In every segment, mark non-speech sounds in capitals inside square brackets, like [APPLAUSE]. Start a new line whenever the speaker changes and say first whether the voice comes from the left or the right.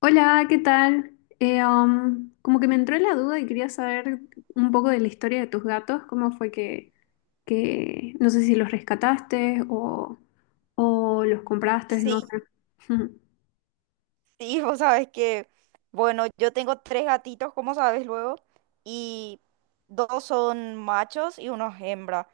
left: Hola, ¿qué tal? Como que me entró la duda y quería saber un poco de la historia de tus gatos, cómo fue que no sé si los rescataste o los compraste,
right: Sí,
left: no sé.
right: sí, vos sabes que, bueno, yo tengo tres gatitos, como sabes luego, y dos son machos y uno es hembra.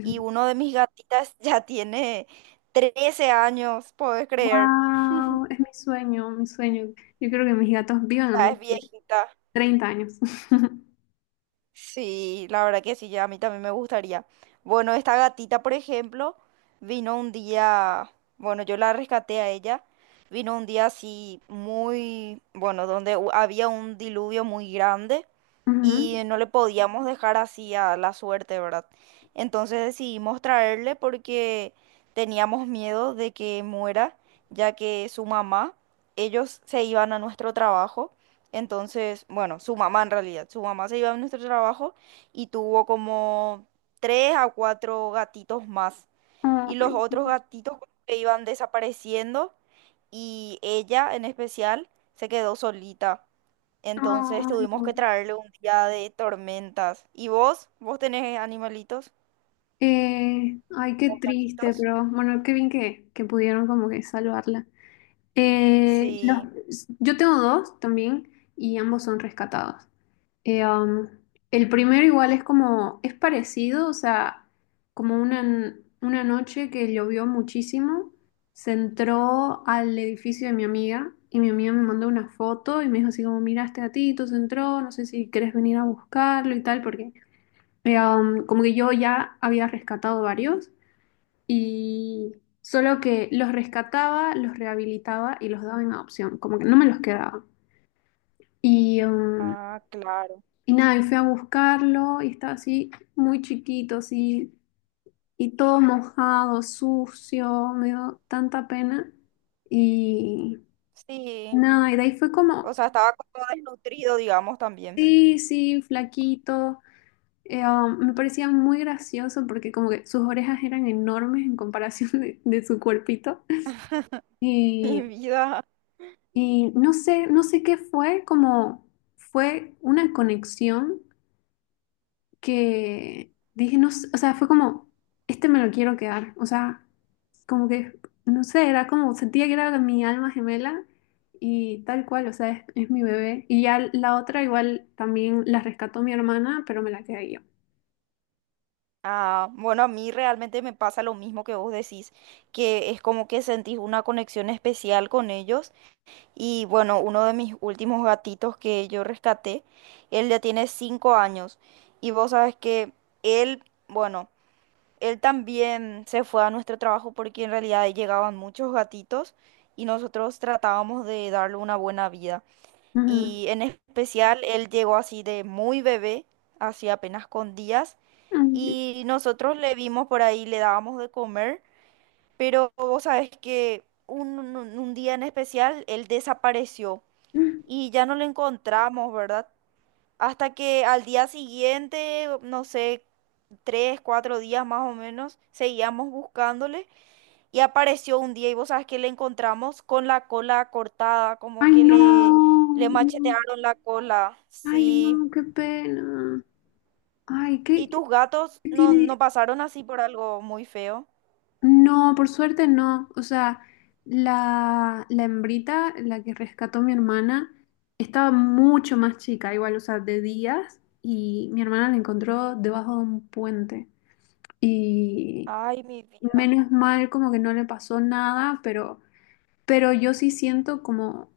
right: Y uno de mis gatitas [LAUGHS] ya tiene 13 años, ¿podés creer?
left: Wow, es mi sueño, mi sueño. Yo creo que mis gatos vivan,
right: Ya
left: no
right: es
left: sé,
right: viejita.
left: 30 años.
right: Sí, la verdad que sí, ya a mí también me gustaría. Bueno, esta gatita, por ejemplo, vino un día, bueno, yo la rescaté a ella, vino un día así muy, bueno, donde había un diluvio muy grande
left: [LAUGHS] Ujú.
right: y no le podíamos dejar así a la suerte, ¿verdad? Entonces decidimos traerle porque teníamos miedo de que muera, ya que su mamá, ellos se iban a nuestro trabajo entonces, bueno, su mamá en realidad, su mamá se iba a nuestro trabajo y tuvo como tres a cuatro gatitos más. Y los
left: Ay,
right: otros gatitos como que iban desapareciendo y ella en especial se quedó solita. Entonces
left: ay,
right: tuvimos
left: no.
right: que traerle un día de tormentas. ¿Y vos? ¿Vos tenés animalitos
left: Ay, qué
right: o
left: triste,
right: gatitos?
left: pero bueno, qué bien que pudieron como que salvarla.
right: Sí.
left: Yo tengo dos también y ambos son rescatados. Eh, um, el primero igual es como, es parecido, o sea, como una, n- una noche que llovió muchísimo, se entró al edificio de mi amiga y mi amiga me mandó una foto y me dijo así como, mira, este gatito se entró, no sé si querés venir a buscarlo y tal, porque como que yo ya había rescatado varios y solo que los rescataba, los rehabilitaba y los daba en adopción, como que no me los quedaba. Y, um,
right: Ah, claro.
left: y nada, y fui a buscarlo y estaba así muy chiquito, así, y todo mojado, sucio, me dio tanta pena. Y
right: Sí.
left: nada, y de ahí fue
right: O
left: como,
right: sea, estaba como desnutrido, digamos, también.
left: sí, sí, flaquito. Me parecía muy gracioso porque como que sus orejas eran enormes en comparación [LAUGHS] de su cuerpito.
right: [LAUGHS]
left: Y,
right: Mi vida.
left: Y no sé, no sé qué fue, como fue una conexión que dije, no, sé, o sea, fue como, este me lo quiero quedar, o sea, como que, no sé, era como, sentía que era mi alma gemela y tal cual, o sea, es mi bebé. Y ya la otra igual también la rescató mi hermana, pero me la quedé yo.
right: Ah, bueno, a mí realmente me pasa lo mismo que vos decís, que es como que sentís una conexión especial con ellos. Y bueno, uno de mis últimos gatitos que yo rescaté, él ya tiene cinco años. Y vos sabes que él, bueno, él también se fue a nuestro trabajo porque en realidad llegaban muchos gatitos y nosotros tratábamos de darle una buena vida.
left: Ujú.
right: Y en especial, él llegó así de muy bebé, así apenas con días
left: Mm.
right: y nosotros le vimos por ahí, le dábamos de comer, pero vos sabés que un día en especial él desapareció y ya no lo encontramos, ¿verdad? Hasta que al día siguiente, no sé, tres, cuatro días más o menos, seguíamos buscándole y apareció un día y vos sabés que le encontramos con la cola cortada, como
left: Ay,
right: que
left: no,
right: le machetearon la cola,
left: ay,
right: sí.
left: no, qué pena. Ay,
right: ¿Y
left: ¿qué,
right: tus gatos
left: qué
right: no, no
left: tiene?
right: pasaron así por algo muy feo?
left: No, por suerte no. O sea, la hembrita, la que rescató mi hermana, estaba mucho más chica, igual, o sea, de días, y mi hermana la encontró debajo de un puente. Y
right: Ay, mi vida,
left: menos mal como que no le pasó nada, pero yo sí siento como,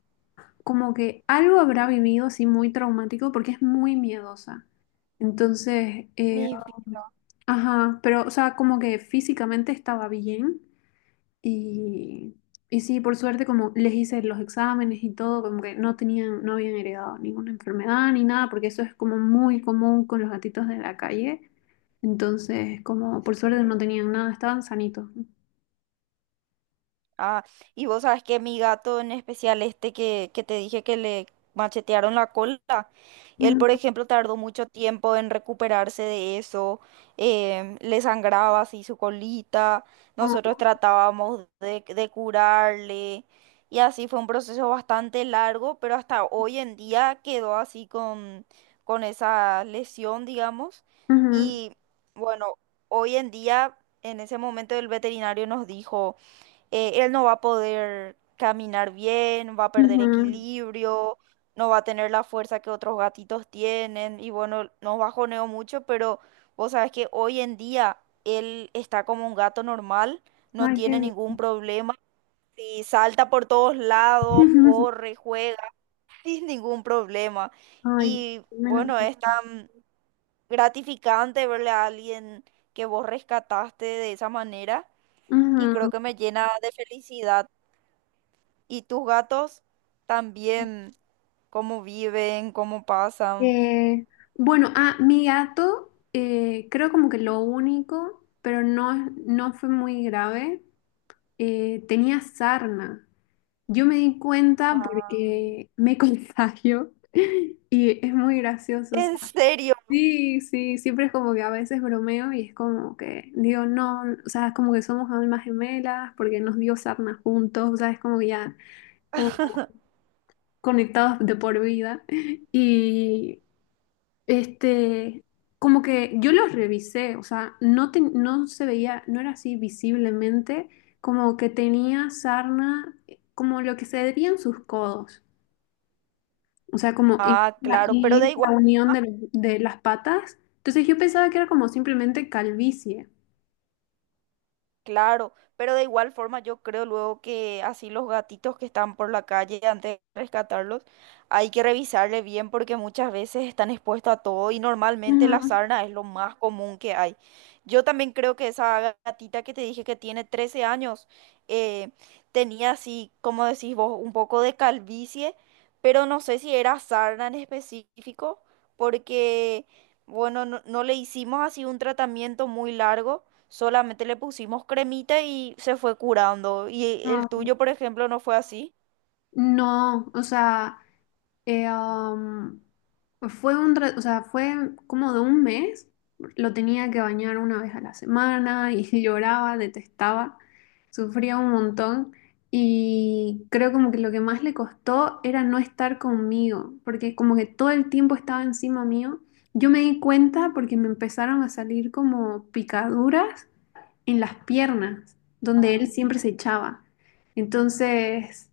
left: como que algo habrá vivido así muy traumático porque es muy miedosa. Entonces, eh,
right: mi vida.
left: ajá, pero, o sea, como que físicamente estaba bien y, y sí, por suerte, como les hice los exámenes y todo, como que no tenían, no habían heredado ninguna enfermedad ni nada, porque eso es como muy común con los gatitos de la calle. Entonces, como por suerte
right: Sí.
left: no tenían nada, estaban sanitos.
right: Ah, y vos sabes que mi gato en especial este que te dije que le machetearon la cola, él por
left: Ujú,
right: ejemplo tardó mucho tiempo en recuperarse de eso, le sangraba así su colita, nosotros tratábamos de curarle y así fue un proceso bastante largo, pero hasta hoy en día quedó así con esa lesión, digamos,
left: ujú,
right: y bueno, hoy en día en ese momento el veterinario nos dijo él no va a poder caminar bien, va a perder
left: ujú.
right: equilibrio, no va a tener la fuerza que otros gatitos tienen y bueno, nos bajoneo mucho, pero vos sabes que hoy en día él está como un gato normal, no
left: Ay, qué
right: tiene
left: bien.
right: ningún problema. Y salta por todos lados,
left: [LAUGHS]
right: corre, juega, [LAUGHS] sin ningún problema.
left: Ay,
right: Y
left: menos
right: bueno, es tan gratificante verle a alguien que vos rescataste de esa manera y
left: mal.
right: creo que
left: Ujú.
right: me llena de felicidad. ¿Y tus gatos también? ¿Cómo viven? ¿Cómo pasan?
left: Eh, bueno, ah, mi gato, creo como que lo único, pero no, no fue muy grave, tenía sarna. Yo me di cuenta
right: Ah,
left: porque me [LAUGHS] contagio y es muy gracioso. O
right: ¿en
left: sea,
right: serio?
left: sí, sí, siempre es como que a veces bromeo y es como que digo, no, o sea, es como que somos almas gemelas porque nos dio sarna juntos, o sea, es como que ya como conectados de por vida. [LAUGHS] Y este, como que yo los revisé, o sea, no, no se veía, no era así visiblemente, como que tenía sarna, como lo que se veía en sus codos, o sea, como en
right: Ah, claro, pero da
left: en
right: igual.
left: esa unión de las patas. Entonces yo pensaba que era como simplemente calvicie.
right: Claro, pero de igual forma yo creo luego que así los gatitos que están por la calle, antes de rescatarlos, hay que revisarle bien porque muchas veces están expuestos a todo y normalmente la
left: Ujú.
right: sarna es lo más común que hay. Yo también creo que esa gatita que te dije que tiene 13 años eh, tenía así, como decís vos, un poco de calvicie, pero no sé si era sarna en específico porque, bueno, no le hicimos así un tratamiento muy largo. Solamente le pusimos cremita y se fue curando. Y
left: Ah,
right: el
left: ok.
right: tuyo, por ejemplo, no fue así.
left: No, o sea, Eh, am, fue un, o sea, fue como de un mes. Lo tenía que bañar una vez a la semana y [LAUGHS] lloraba, detestaba, sufría un montón. Y creo como que lo que más le costó era no estar conmigo, porque como que todo el tiempo estaba encima mío. Yo me di cuenta porque me empezaron a salir como picaduras en las piernas, donde él
right: Ah.
left: siempre se echaba. Entonces...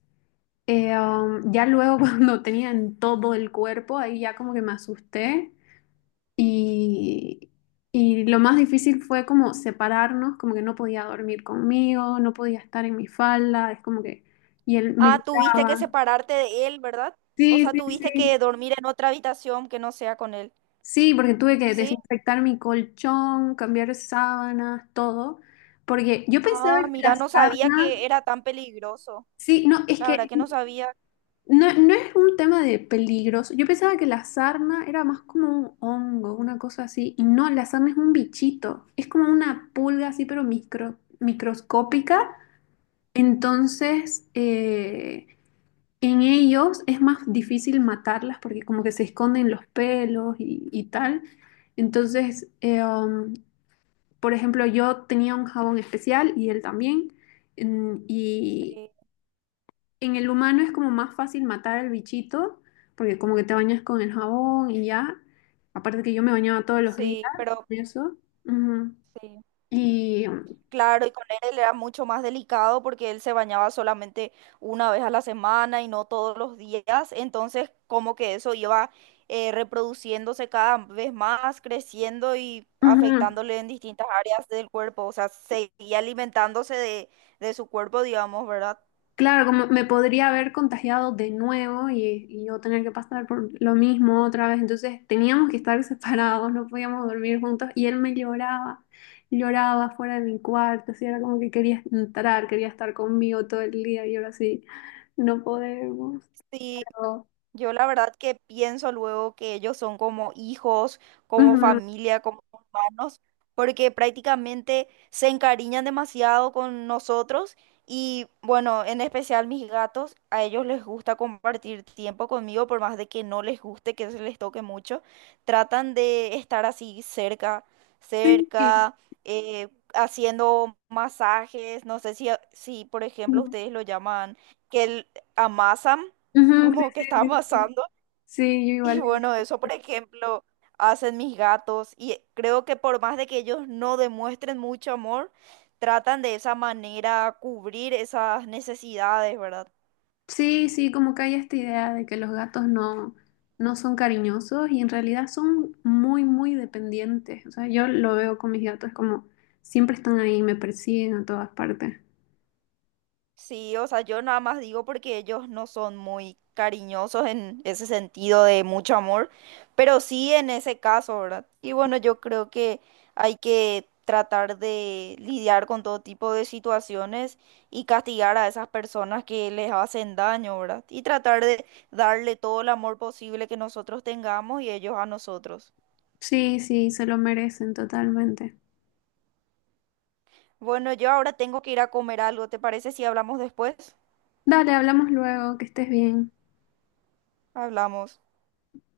left: Ya luego [LAUGHS] cuando tenía en todo el cuerpo, ahí ya como que me asusté y, y lo más difícil fue como separarnos, como que no podía dormir conmigo, no podía estar en mi falda, es como que, y él me
right: Ah, tuviste que
left: gritaba.
right: separarte de él, ¿verdad? O
left: Sí,
right: sea,
left: sí,
right: tuviste
left: sí.
right: que dormir en otra habitación que no sea con él.
left: Sí, porque tuve que
right: ¿Sí?
left: desinfectar mi colchón, cambiar sábanas, todo, porque yo pensaba
right: Ah,
left: que la
right: mira, no sabía
left: sarna,
right: que era tan peligroso.
left: sí, no, es
right: La verdad
left: que
right: que no sabía.
left: no, no es un tema de peligros. Yo pensaba que la sarna era más como un hongo, una cosa así. Y no, la sarna es un bichito. Es como una pulga así, pero microscópica. Entonces, eh, en ellos es más difícil matarlas porque como que se esconden los pelos y tal. Entonces, eh, um, por ejemplo, yo tenía un jabón especial y él también. Mm, y
right: Sí,
left: en el humano es como más fácil matar al bichito, porque como que te bañas con el jabón y ya. Aparte que yo me bañaba todos los días
right: sí,
left: con
right: pero
left: eso. Ujú.
right: sí.
left: Y
right: Claro, y con él era mucho más delicado porque él se bañaba solamente una vez a la semana y no todos los días, entonces como que eso iba reproduciéndose cada vez más, creciendo y
left: ujú.
right: afectándole en distintas áreas del cuerpo, o sea, seguía alimentándose de su cuerpo, digamos, ¿verdad?
left: Claro, como me podría haber contagiado de nuevo y yo tener que pasar por lo mismo otra vez. Entonces teníamos que estar [LAUGHS] separados, no podíamos dormir juntos. Y él me lloraba, lloraba fuera de mi cuarto. Así era como que quería entrar, quería estar conmigo todo el día y ahora sí, no podemos.
right: Sí,
left: Pero,
right: yo la verdad que pienso luego que ellos son como hijos, como
left: ujú.
right: familia, como hermanos, porque prácticamente se encariñan demasiado con nosotros y bueno, en especial mis gatos, a ellos les gusta compartir tiempo conmigo, por más de que no les guste, que se les toque mucho, tratan de estar así cerca,
left: Sí,
right: cerca, eh, haciendo masajes, no sé si, si por ejemplo
left: ujú,
right: ustedes lo llaman, que amasan
left: sí,
right: como que está
left: sí, sí, sí,
right: pasando.
left: sí, yo
right: Y
left: igual.
right: bueno, eso, por ejemplo, hacen mis gatos y creo que por más de que ellos no demuestren mucho amor, tratan de esa manera cubrir esas necesidades, ¿verdad?
left: Sí, sí, como que hay esta idea de que los gatos no, no son cariñosos y en realidad son muy, muy dependientes. O sea, yo lo veo con mis gatos como siempre están ahí, me persiguen a todas partes.
right: Sí, o sea, yo nada más digo porque ellos no son muy cariñosos en ese sentido de mucho amor, pero sí en ese caso, ¿verdad? Y bueno, yo creo que hay que tratar de lidiar con todo tipo de situaciones y castigar a esas personas que les hacen daño, ¿verdad? Y tratar de darle todo el amor posible que nosotros tengamos y ellos a nosotros.
left: Sí, sí, se lo merecen totalmente.
right: Bueno, yo ahora tengo que ir a comer algo, ¿te parece si hablamos después?
left: Dale, hablamos luego, que estés bien.
right: Hablamos.